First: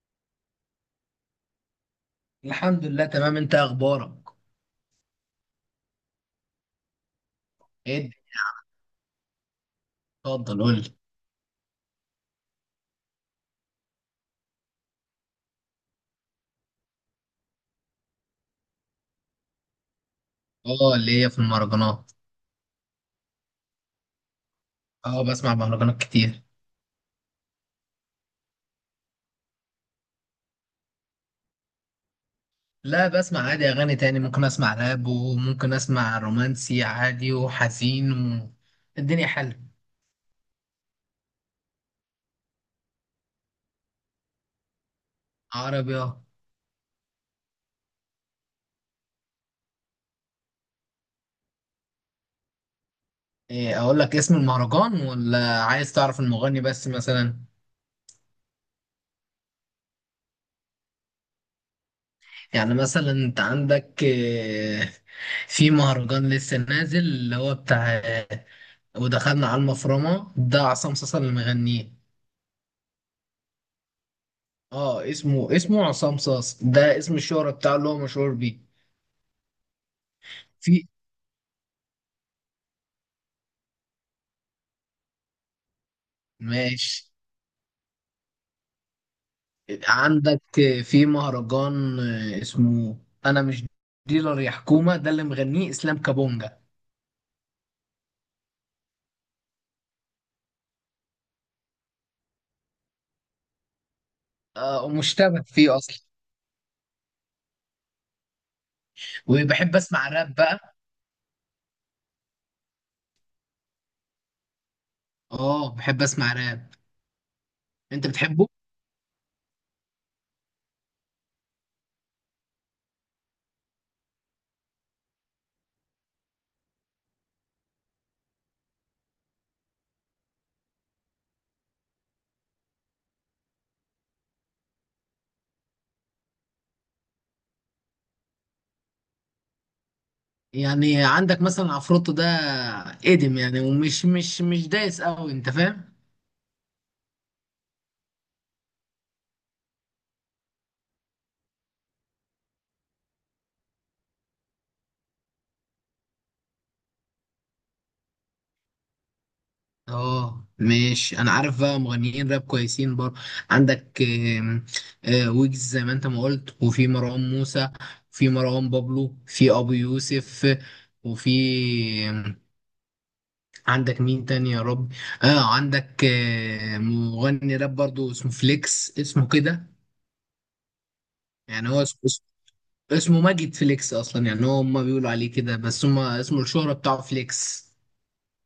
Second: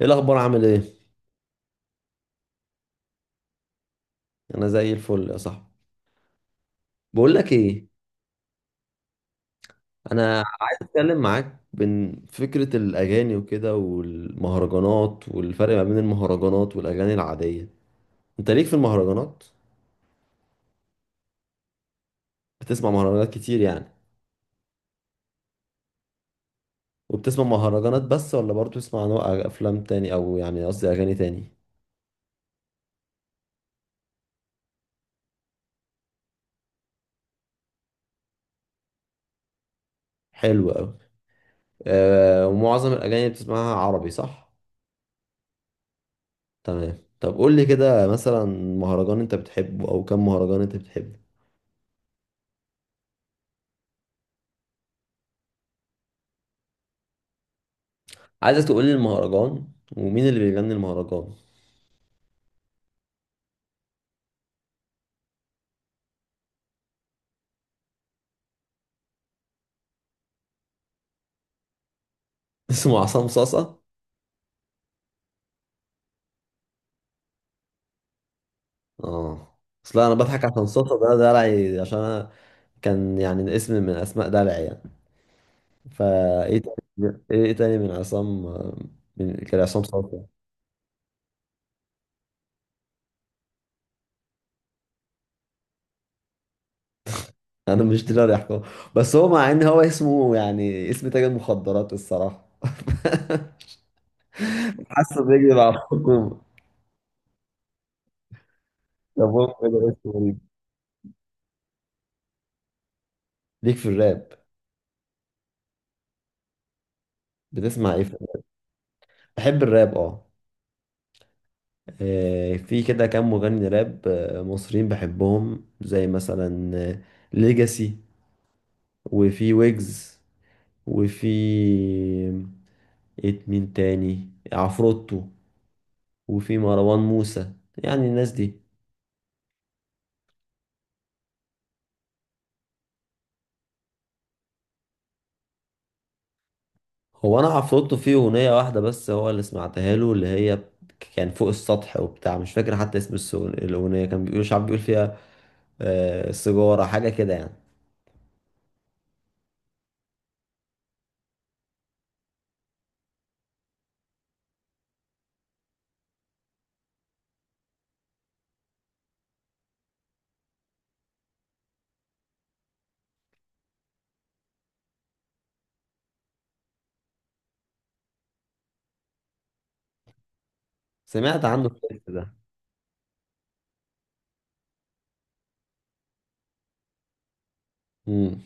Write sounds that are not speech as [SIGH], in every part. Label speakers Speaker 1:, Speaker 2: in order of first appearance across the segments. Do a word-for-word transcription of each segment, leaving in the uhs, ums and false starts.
Speaker 1: ايه الاخبار؟ عامل ايه؟
Speaker 2: الحمد لله، تمام. انت إيه اخبارك؟
Speaker 1: انا زي الفل يا صاحبي. بقول لك ايه؟
Speaker 2: ايه الدنيا؟
Speaker 1: انا
Speaker 2: اتفضل، قول
Speaker 1: عايز
Speaker 2: لي.
Speaker 1: اتكلم معاك بين فكره الاغاني وكده، والمهرجانات، والفرق ما بين المهرجانات والاغاني العاديه. انت ليك في المهرجانات؟
Speaker 2: اه، اللي هي في المهرجانات.
Speaker 1: بتسمع مهرجانات كتير يعني؟
Speaker 2: اه، بسمع مهرجانات كتير.
Speaker 1: وبتسمع مهرجانات بس ولا برضه بتسمع نوع أغ- افلام تاني، او يعني قصدي اغاني تاني؟
Speaker 2: لا، بسمع عادي اغاني تاني. ممكن اسمع راب وممكن اسمع رومانسي عادي وحزين و... الدنيا حلوه.
Speaker 1: حلو قوي. آه، ومعظم الاغاني اللي بتسمعها عربي، صح؟
Speaker 2: عربي، اه.
Speaker 1: تمام. طب قول لي كده مثلا، مهرجان انت بتحبه، او كم مهرجان انت بتحبه؟
Speaker 2: ايه، اقول لك اسم المهرجان ولا عايز تعرف المغني بس مثلا؟
Speaker 1: عايزك تقول لي المهرجان، ومين اللي بيغني المهرجان.
Speaker 2: يعني مثلا انت عندك ايه، في مهرجان لسه نازل اللي هو بتاع ايه، ودخلنا على المفرمه، ده عصام صاصا اللي مغنيه.
Speaker 1: [LAUGHS] اسمه عصام صاصة؟
Speaker 2: اه، اسمه اسمه عصام صاص، ده اسم الشهرة بتاعه اللي هو مشهور بيه.
Speaker 1: اه، اصل انا بضحك عشان
Speaker 2: في.
Speaker 1: صاصة ده دلعي، عشان انا كان يعني اسم من اسماء دلعي يعني. فايه
Speaker 2: ماشي.
Speaker 1: تاني، ايه تاني من عصام؟ من كان عصام صاصة.
Speaker 2: عندك. في مهرجان، آه، اسمه انا مش ديلر يا حكومة، ده اللي مغنيه اسلام كابونجا.
Speaker 1: انا مش دلوقتي احكم، بس هو مع ان هو اسمه يعني اسم تاجر مخدرات الصراحة. [LAUGHS]
Speaker 2: آه،
Speaker 1: حاسه
Speaker 2: ومشتبك
Speaker 1: بيكذب على
Speaker 2: فيه اصلا.
Speaker 1: الحكومة. طب هو
Speaker 2: وبحب
Speaker 1: كده
Speaker 2: اسمع
Speaker 1: اسمه
Speaker 2: راب
Speaker 1: غريب.
Speaker 2: بقى.
Speaker 1: ليك في الراب؟
Speaker 2: اه، بحب اسمع راب.
Speaker 1: بتسمع ايه
Speaker 2: انت
Speaker 1: في الراب؟
Speaker 2: بتحبه؟
Speaker 1: بحب الراب، اه. آه، في كده كام مغني راب آه، مصريين بحبهم، زي مثلا ليجاسي، وفي ويجز، وفي إيه مين تاني، عفروتو، وفي مروان موسى. يعني الناس دي.
Speaker 2: يعني عندك مثلا عفروتو ده، قديم يعني، ومش مش مش دايس قوي، انت فاهم.
Speaker 1: هو انا عفروتو فيه اغنية واحدة بس هو اللي سمعتها له، اللي هي كان فوق السطح وبتاع، مش فاكر حتى اسم السغ- الاغنية. كان بيقول شعب، بيقول فيها آه، سيجارة، حاجة كده يعني.
Speaker 2: اه ماشي، انا عارف بقى مغنيين راب كويسين برضه. عندك آم، آه، ويجز زي ما انت ما قلت، وفي مروان موسى، في مروان بابلو، في ابو يوسف، وفي آم، عندك مين تاني يا رب؟ اه، عندك آه، مغني راب برضه اسمه فليكس، اسمه كده.
Speaker 1: سمعت عنه
Speaker 2: يعني هو اسمه
Speaker 1: الكليب
Speaker 2: اسمه
Speaker 1: ده.
Speaker 2: اسمه ماجد فليكس اصلا، يعني هو هما بيقولوا عليه كده، بس هما اسمه الشهرة بتاعه فليكس.
Speaker 1: مم.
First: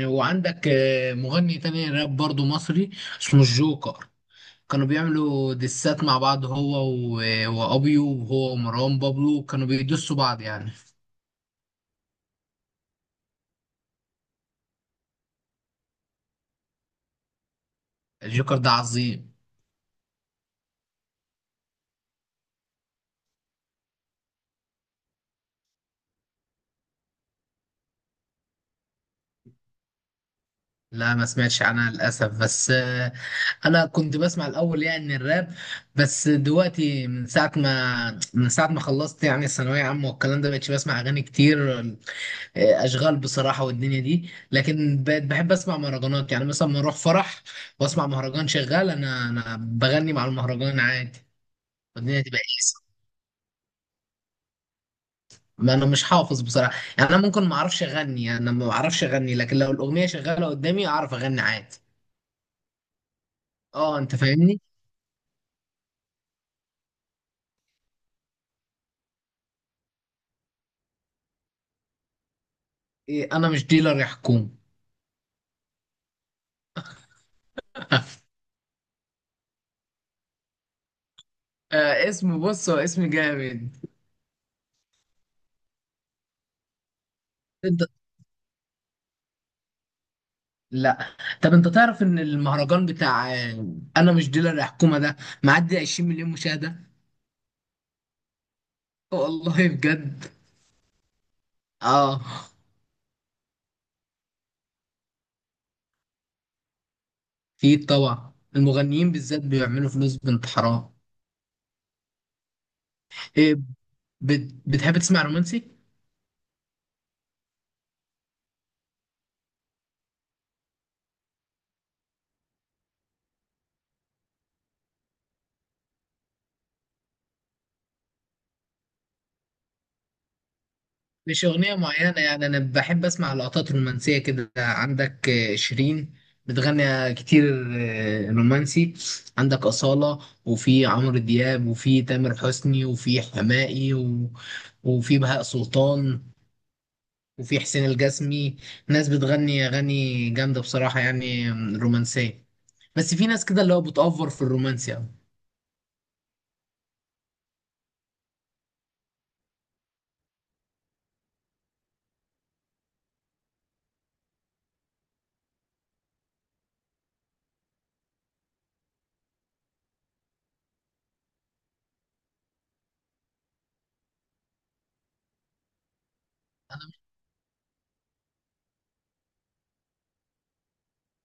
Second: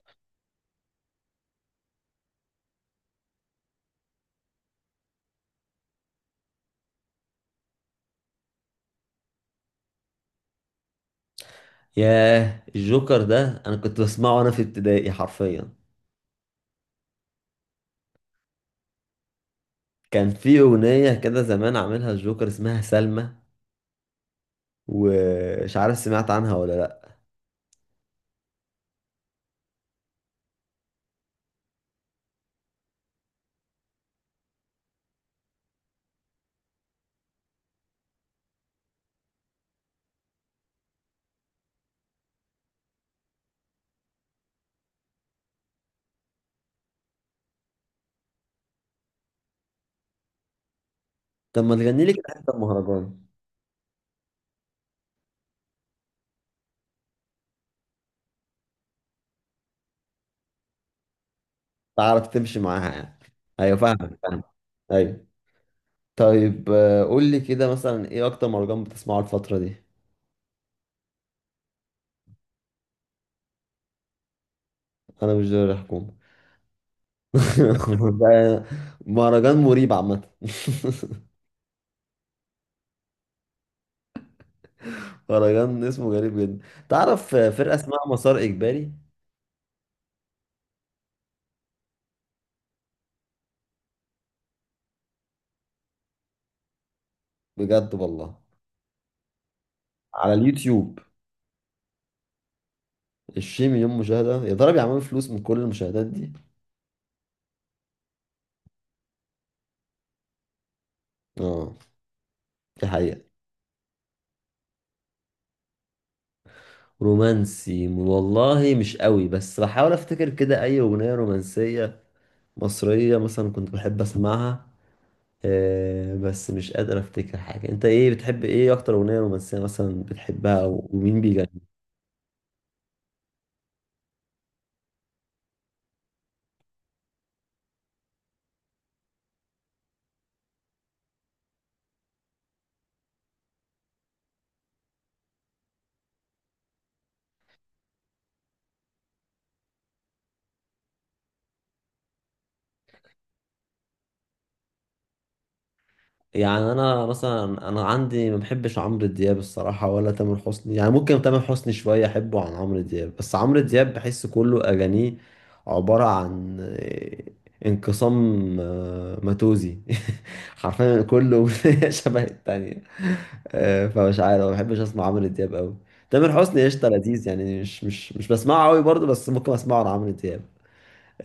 Speaker 2: وعندك آه، مغني تاني راب برضه مصري، اسمه الجوكر. كانوا بيعملوا دسات مع بعض، هو و... وابيو، وهو ومروان بابلو كانوا بيدسوا بعض يعني.
Speaker 1: ياه، الجوكر ده انا كنت بسمعه وانا في ابتدائي حرفيا.
Speaker 2: الجوكر ده عظيم.
Speaker 1: كان في اغنية كده زمان عاملها الجوكر اسمها سلمى، ومش عارف سمعت عنها ولا لا.
Speaker 2: لا، ما سمعتش عنها للاسف، بس آه، انا كنت بسمع الاول يعني الراب. بس دلوقتي من ساعه ما من ساعه ما خلصت يعني الثانويه عامه والكلام ده، بقتش بسمع اغاني كتير. آه، اشغال بصراحه والدنيا دي، لكن بقيت بحب اسمع مهرجانات. يعني مثلا ما اروح فرح واسمع مهرجان شغال، انا انا بغني مع المهرجان عادي.
Speaker 1: طب ما تغني لي
Speaker 2: والدنيا
Speaker 1: كده
Speaker 2: تبقى.
Speaker 1: حتة مهرجان.
Speaker 2: ما انا مش حافظ بصراحه. يعني انا ممكن ما اعرفش اغني. يعني انا ما اعرفش اغني، لكن لو الاغنيه شغاله قدامي اعرف اغني عادي.
Speaker 1: تعرف تمشي معاها يعني. ايوه،
Speaker 2: اه، انت
Speaker 1: فاهمك، فاهم.
Speaker 2: فاهمني.
Speaker 1: ايوه. طيب آه، قول لي كده مثلا، ايه اكتر مهرجان بتسمعه الفترة دي؟
Speaker 2: إيه، انا مش ديلر يا حكومه.
Speaker 1: انا مش دوري الحكومة.
Speaker 2: [LAUGHS]
Speaker 1: [LAUGHS] ده مهرجان مريب عامة.
Speaker 2: آه، اسم بص، هو اسم جامد.
Speaker 1: [LAUGHS] مهرجان اسمه غريب جدا. تعرف فرقة
Speaker 2: انت
Speaker 1: اسمها مسار اجباري؟
Speaker 2: لا. طب انت تعرف ان المهرجان بتاع آه، انا مش ديلر يا حكومه ده، معدي 20 مليون مشاهده.
Speaker 1: بجد والله؟
Speaker 2: والله بجد.
Speaker 1: على اليوتيوب؟
Speaker 2: اه،
Speaker 1: عشرين مليون مشاهدة؟ يا ترى بيعملوا فلوس من كل المشاهدات دي؟
Speaker 2: في طبعا. المغنيين بالذات بيعملوا فلوس بنت حرام.
Speaker 1: اه، دي حقيقة.
Speaker 2: إيه، بت... بتحب تسمع رومانسي؟
Speaker 1: رومانسي والله مش قوي، بس بحاول افتكر كده اي اغنية رومانسية مصرية مثلا كنت بحب اسمعها. آه بس مش قادر افتكر حاجة. انت ايه، بتحب ايه اكتر اغنية رومانسية مثلا بتحبها، ومين؟
Speaker 2: مش أغنية معينة. يعني أنا بحب أسمع لقطات رومانسية كده. عندك آه، شيرين بتغني كتير آه، رومانسي. عندك أصالة، وفي عمرو دياب، وفي تامر حسني، وفي حماقي و... وفي بهاء سلطان، وفي حسين الجسمي. ناس بتغني أغاني جامدة بصراحة يعني، آم، رومانسية. بس في ناس كده اللي هو بتأفور في الرومانسي أوي.
Speaker 1: يعني انا مثلا، انا عندي ما بحبش عمرو دياب الصراحه ولا تامر حسني، يعني ممكن تامر حسني شويه احبه عن عمرو دياب، بس عمرو دياب بحس كله اغانيه عباره عن آه، انقسام آه، ماتوزي. [LAUGHS] حرفيا كله أغنية [LAUGHS] شبه التانية. آه، فمش عارف، ما بحبش اسمع عمرو دياب قوي. تامر حسني قشطه، لذيذ يعني، مش مش مش بسمعه قوي برضه، بس ممكن اسمعه عن عمرو دياب.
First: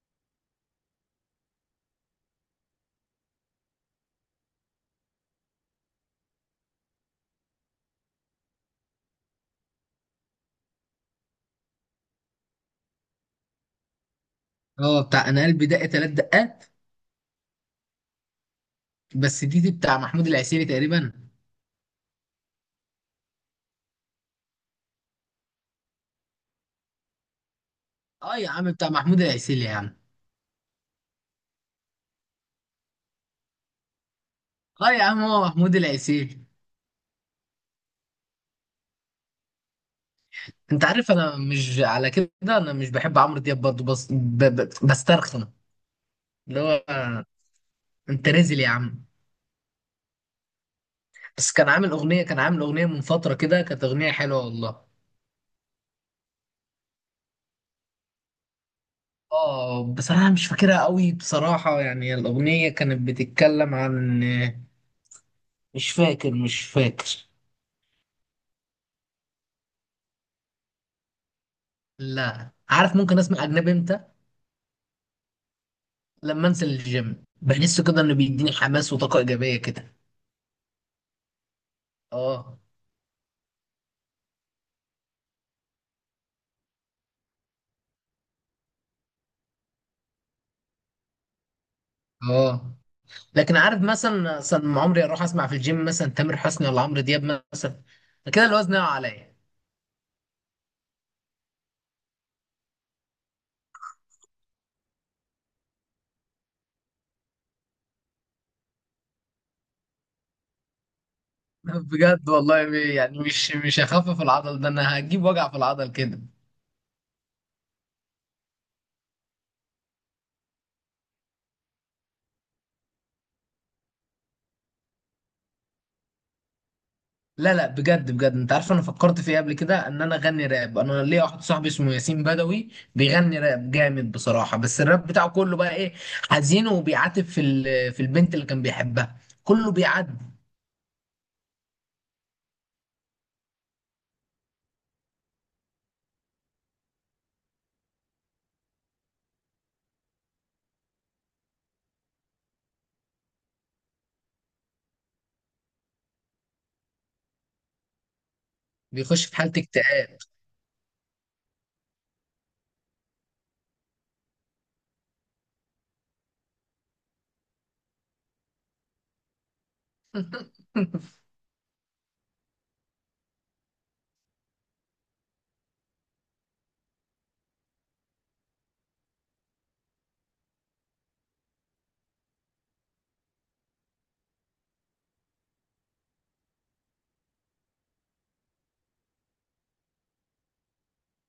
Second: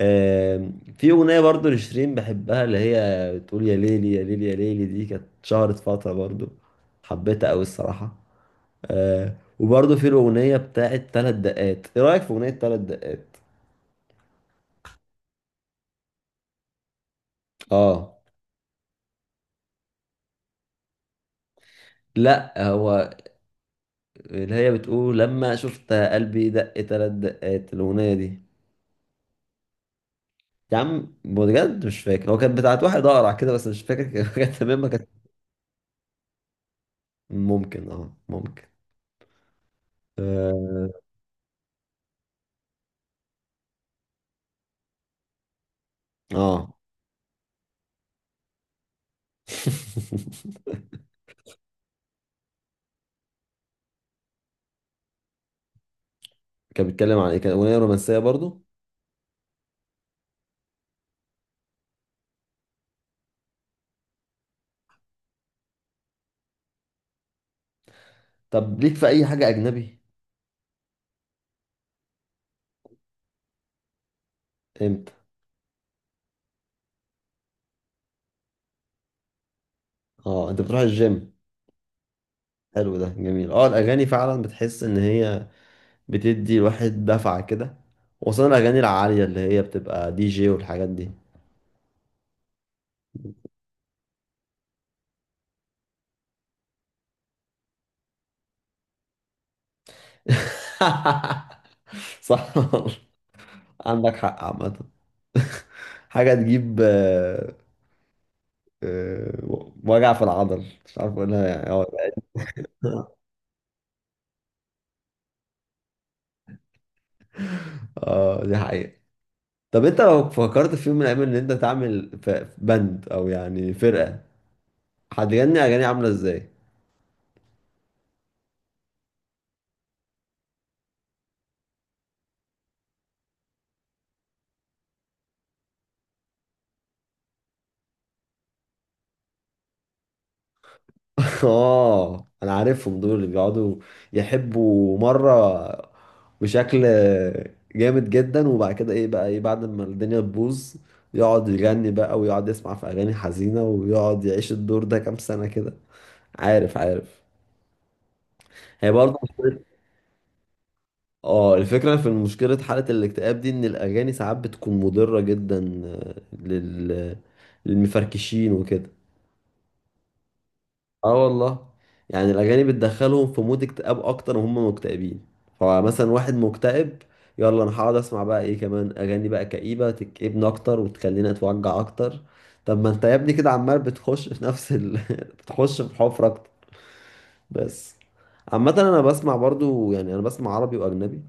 Speaker 1: آم، في أغنية برضو لشيرين بحبها، اللي هي بتقول يا ليلي يا ليلي يا ليلي. دي كانت شهرت فترة برضو، حبيتها أوي الصراحة. آه، وبرضو في الأغنية بتاعت تلات دقات. إيه رأيك في أغنية تلات دقات؟
Speaker 2: اه، بتاع أنا قلبي دق تلات دقات.
Speaker 1: آه.
Speaker 2: بس دي دي بتاع محمود العسيلي تقريبا.
Speaker 1: لأ، هو اللي هي بتقول لما شفت قلبي دق تلات دقات، الأغنية
Speaker 2: اه
Speaker 1: دي.
Speaker 2: يا عم، بتاع محمود العسيلي يا عم.
Speaker 1: يا عم بجد مش فاكر، هو كانت بتاعت واحد أقرع كده بس مش فاكر. كانت [LAUGHS] كانت تمام ما
Speaker 2: اه يا
Speaker 1: كانت.
Speaker 2: عم، هو محمود العسيلي.
Speaker 1: ممكن، اه، ممكن.
Speaker 2: انت عارف انا مش على كده. انا مش بحب عمرو دياب برضه، بس ب... ب... بسترخن.
Speaker 1: اه.
Speaker 2: اللي
Speaker 1: آه.
Speaker 2: هو انت نازل يا عم.
Speaker 1: [LAUGHS]
Speaker 2: بس كان عامل اغنيه كان عامل اغنيه من فتره كده، كانت اغنيه حلوه والله.
Speaker 1: كان بيتكلم عن ايه؟ كان اغنيه رومانسيه برضو؟
Speaker 2: اه، بس انا مش فاكرها قوي بصراحه. يعني الاغنيه كانت بتتكلم عن، مش فاكر، مش فاكر.
Speaker 1: طب ليك في اي حاجه اجنبي؟
Speaker 2: لا، عارف، ممكن اسمع اجنبي امتى؟
Speaker 1: امتى؟
Speaker 2: لما انزل الجيم بحس كده انه بيديني حماس وطاقه ايجابيه كده.
Speaker 1: اه، انت بتروح الجيم.
Speaker 2: اه.
Speaker 1: حلو، ده جميل. اه الاغاني فعلا بتحس ان هي بتدي الواحد دفعه كده، وخصوصا الاغاني العاليه اللي هي بتبقى دي جي والحاجات دي.
Speaker 2: اه. لكن عارف، مثلا مثلا عمري اروح اسمع في الجيم مثلا تامر حسني ولا عمرو دياب مثلا، كده الوزن يقع عليا.
Speaker 1: [LAUGHS] صح. عندك حق عامه. [LAUGHS] حاجه تجيب آه، آه، وجع في العضل، مش عارف اقولها
Speaker 2: [LAUGHS]
Speaker 1: يعني،
Speaker 2: بجد والله، ب-
Speaker 1: اه.
Speaker 2: يعني
Speaker 1: [LAUGHS]
Speaker 2: مش مش هخفف العضل ده، انا هجيب وجع في العضل كده.
Speaker 1: آه، دي حقيقه. طب انت لو فكرت في يوم من الايام ان انت تعمل ف- باند، او يعني فرقه، هتغني اغاني عامله ازاي؟
Speaker 2: لا لا، بجد بجد، انت عارف انا فكرت في ايه قبل كده؟ ان انا اغني راب. انا ليا واحد صاحبي اسمه ياسين بدوي، بيغني راب جامد بصراحه، بس الراب بتاعه كله بقى ايه، حزين، وبيعاتب في ال- في البنت اللي كان بيحبها، كله بيعاتب.
Speaker 1: [LAUGHS] اه انا عارفهم دول، اللي بيقعدوا يحبوا مره بشكل جامد جدا، وبعد كده ايه بقى، ايه بعد ما الدنيا تبوظ؟ يقعد يغني بقى، ويقعد يسمع في اغاني حزينه، ويقعد يعيش الدور ده كام سنه كده. عارف، عارف. هي برضه،
Speaker 2: بيخش في حاله اكتئاب.
Speaker 1: اه، الفكرة في مشكلة حالة الاكتئاب دي ان الاغاني ساعات بتكون مضرة جدا آه، لل... للمفركشين وكده.
Speaker 2: [LAUGHS]
Speaker 1: اه والله. يعني الاغاني بتدخلهم في مود اكتئاب اكتر وهم مكتئبين. فمثلا واحد مكتئب، يلا انا هقعد اسمع بقى ايه كمان، اغاني بقى كئيبة تكئبني اكتر وتخليني اتوجع اكتر. طب ما انت يا ابني كده عمال بتخش في نفس ال... [LAUGHS] بتخش في حفرة اكتر. بس، عامة انا بسمع برضو، يعني انا بسمع عربي واجنبي.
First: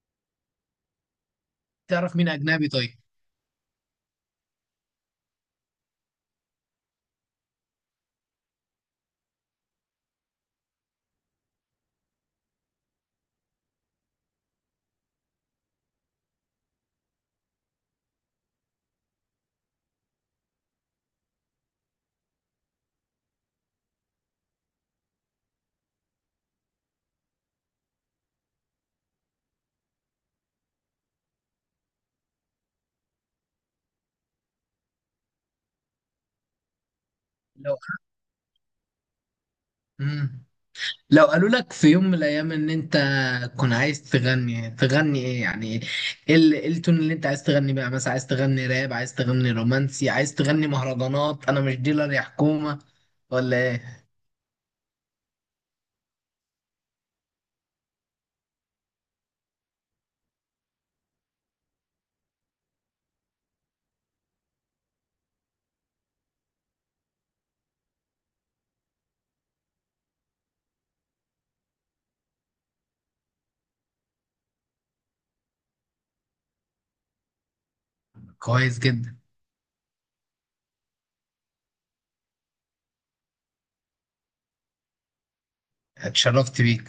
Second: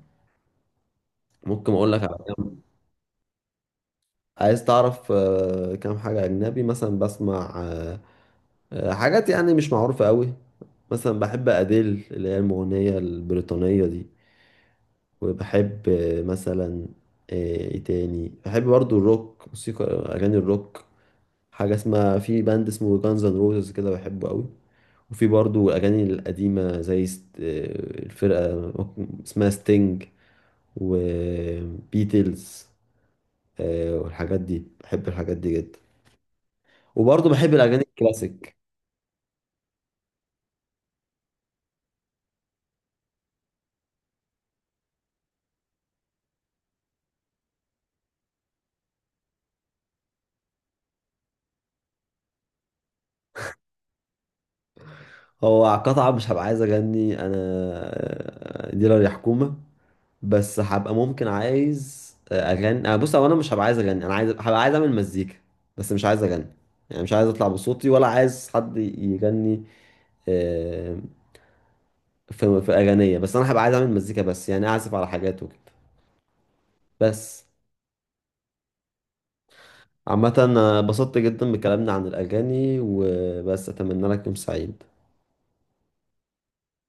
Speaker 1: ممكن اقول لك على،
Speaker 2: تعرف مين اجنبي طيب؟
Speaker 1: عايز تعرف آه، كام حاجة أجنبي مثلا بسمع؟ آه، آه، حاجات يعني مش معروفة قوي. مثلا بحب أديل، اللي هي المغنية البريطانية دي. وبحب آه، مثلا آه، إيه تاني، بحب برضو الروك، موسيقى أغاني الروك. حاجة اسمها، في باند اسمه جانز اند روزز كده، بحبه قوي. وفي برضو الأغاني القديمة زي ست- آه، الفرقة اسمها ستينج، وبيتلز، والحاجات دي. بحب الحاجات دي جدا. وبرضه بحب
Speaker 2: لو
Speaker 1: الاغاني الكلاسيك.
Speaker 2: مم. لو قالوا لك في يوم من الايام ان انت كنت عايز تغني، تغني ايه يعني؟ ايه ال- إيه التون اللي انت عايز تغني بقى؟ مثلا عايز تغني راب، عايز تغني رومانسي، عايز تغني مهرجانات انا مش ديلر يا حكومة، ولا ايه؟
Speaker 1: هو قطعة، مش هبقى عايز اغني انا آه، ديلر يا حكومة، بس هبقى ممكن عايز اغني. أنا، بص، هو انا مش هبقى عايز اغني، انا عايز، هبقى عايز اعمل مزيكا بس، مش عايز اغني، يعني مش عايز اطلع بصوتي، ولا عايز حد يغني آه، في في اغانية، بس انا هبقى عايز اعمل مزيكا بس، يعني اعزف على حاجات وكده. بس.
Speaker 2: كويس جدا.
Speaker 1: عامة أنا اتبسطت جدا بكلامنا عن الأغاني، وبس، أتمنى لك يوم سعيد.
Speaker 2: اتشرفت بيك.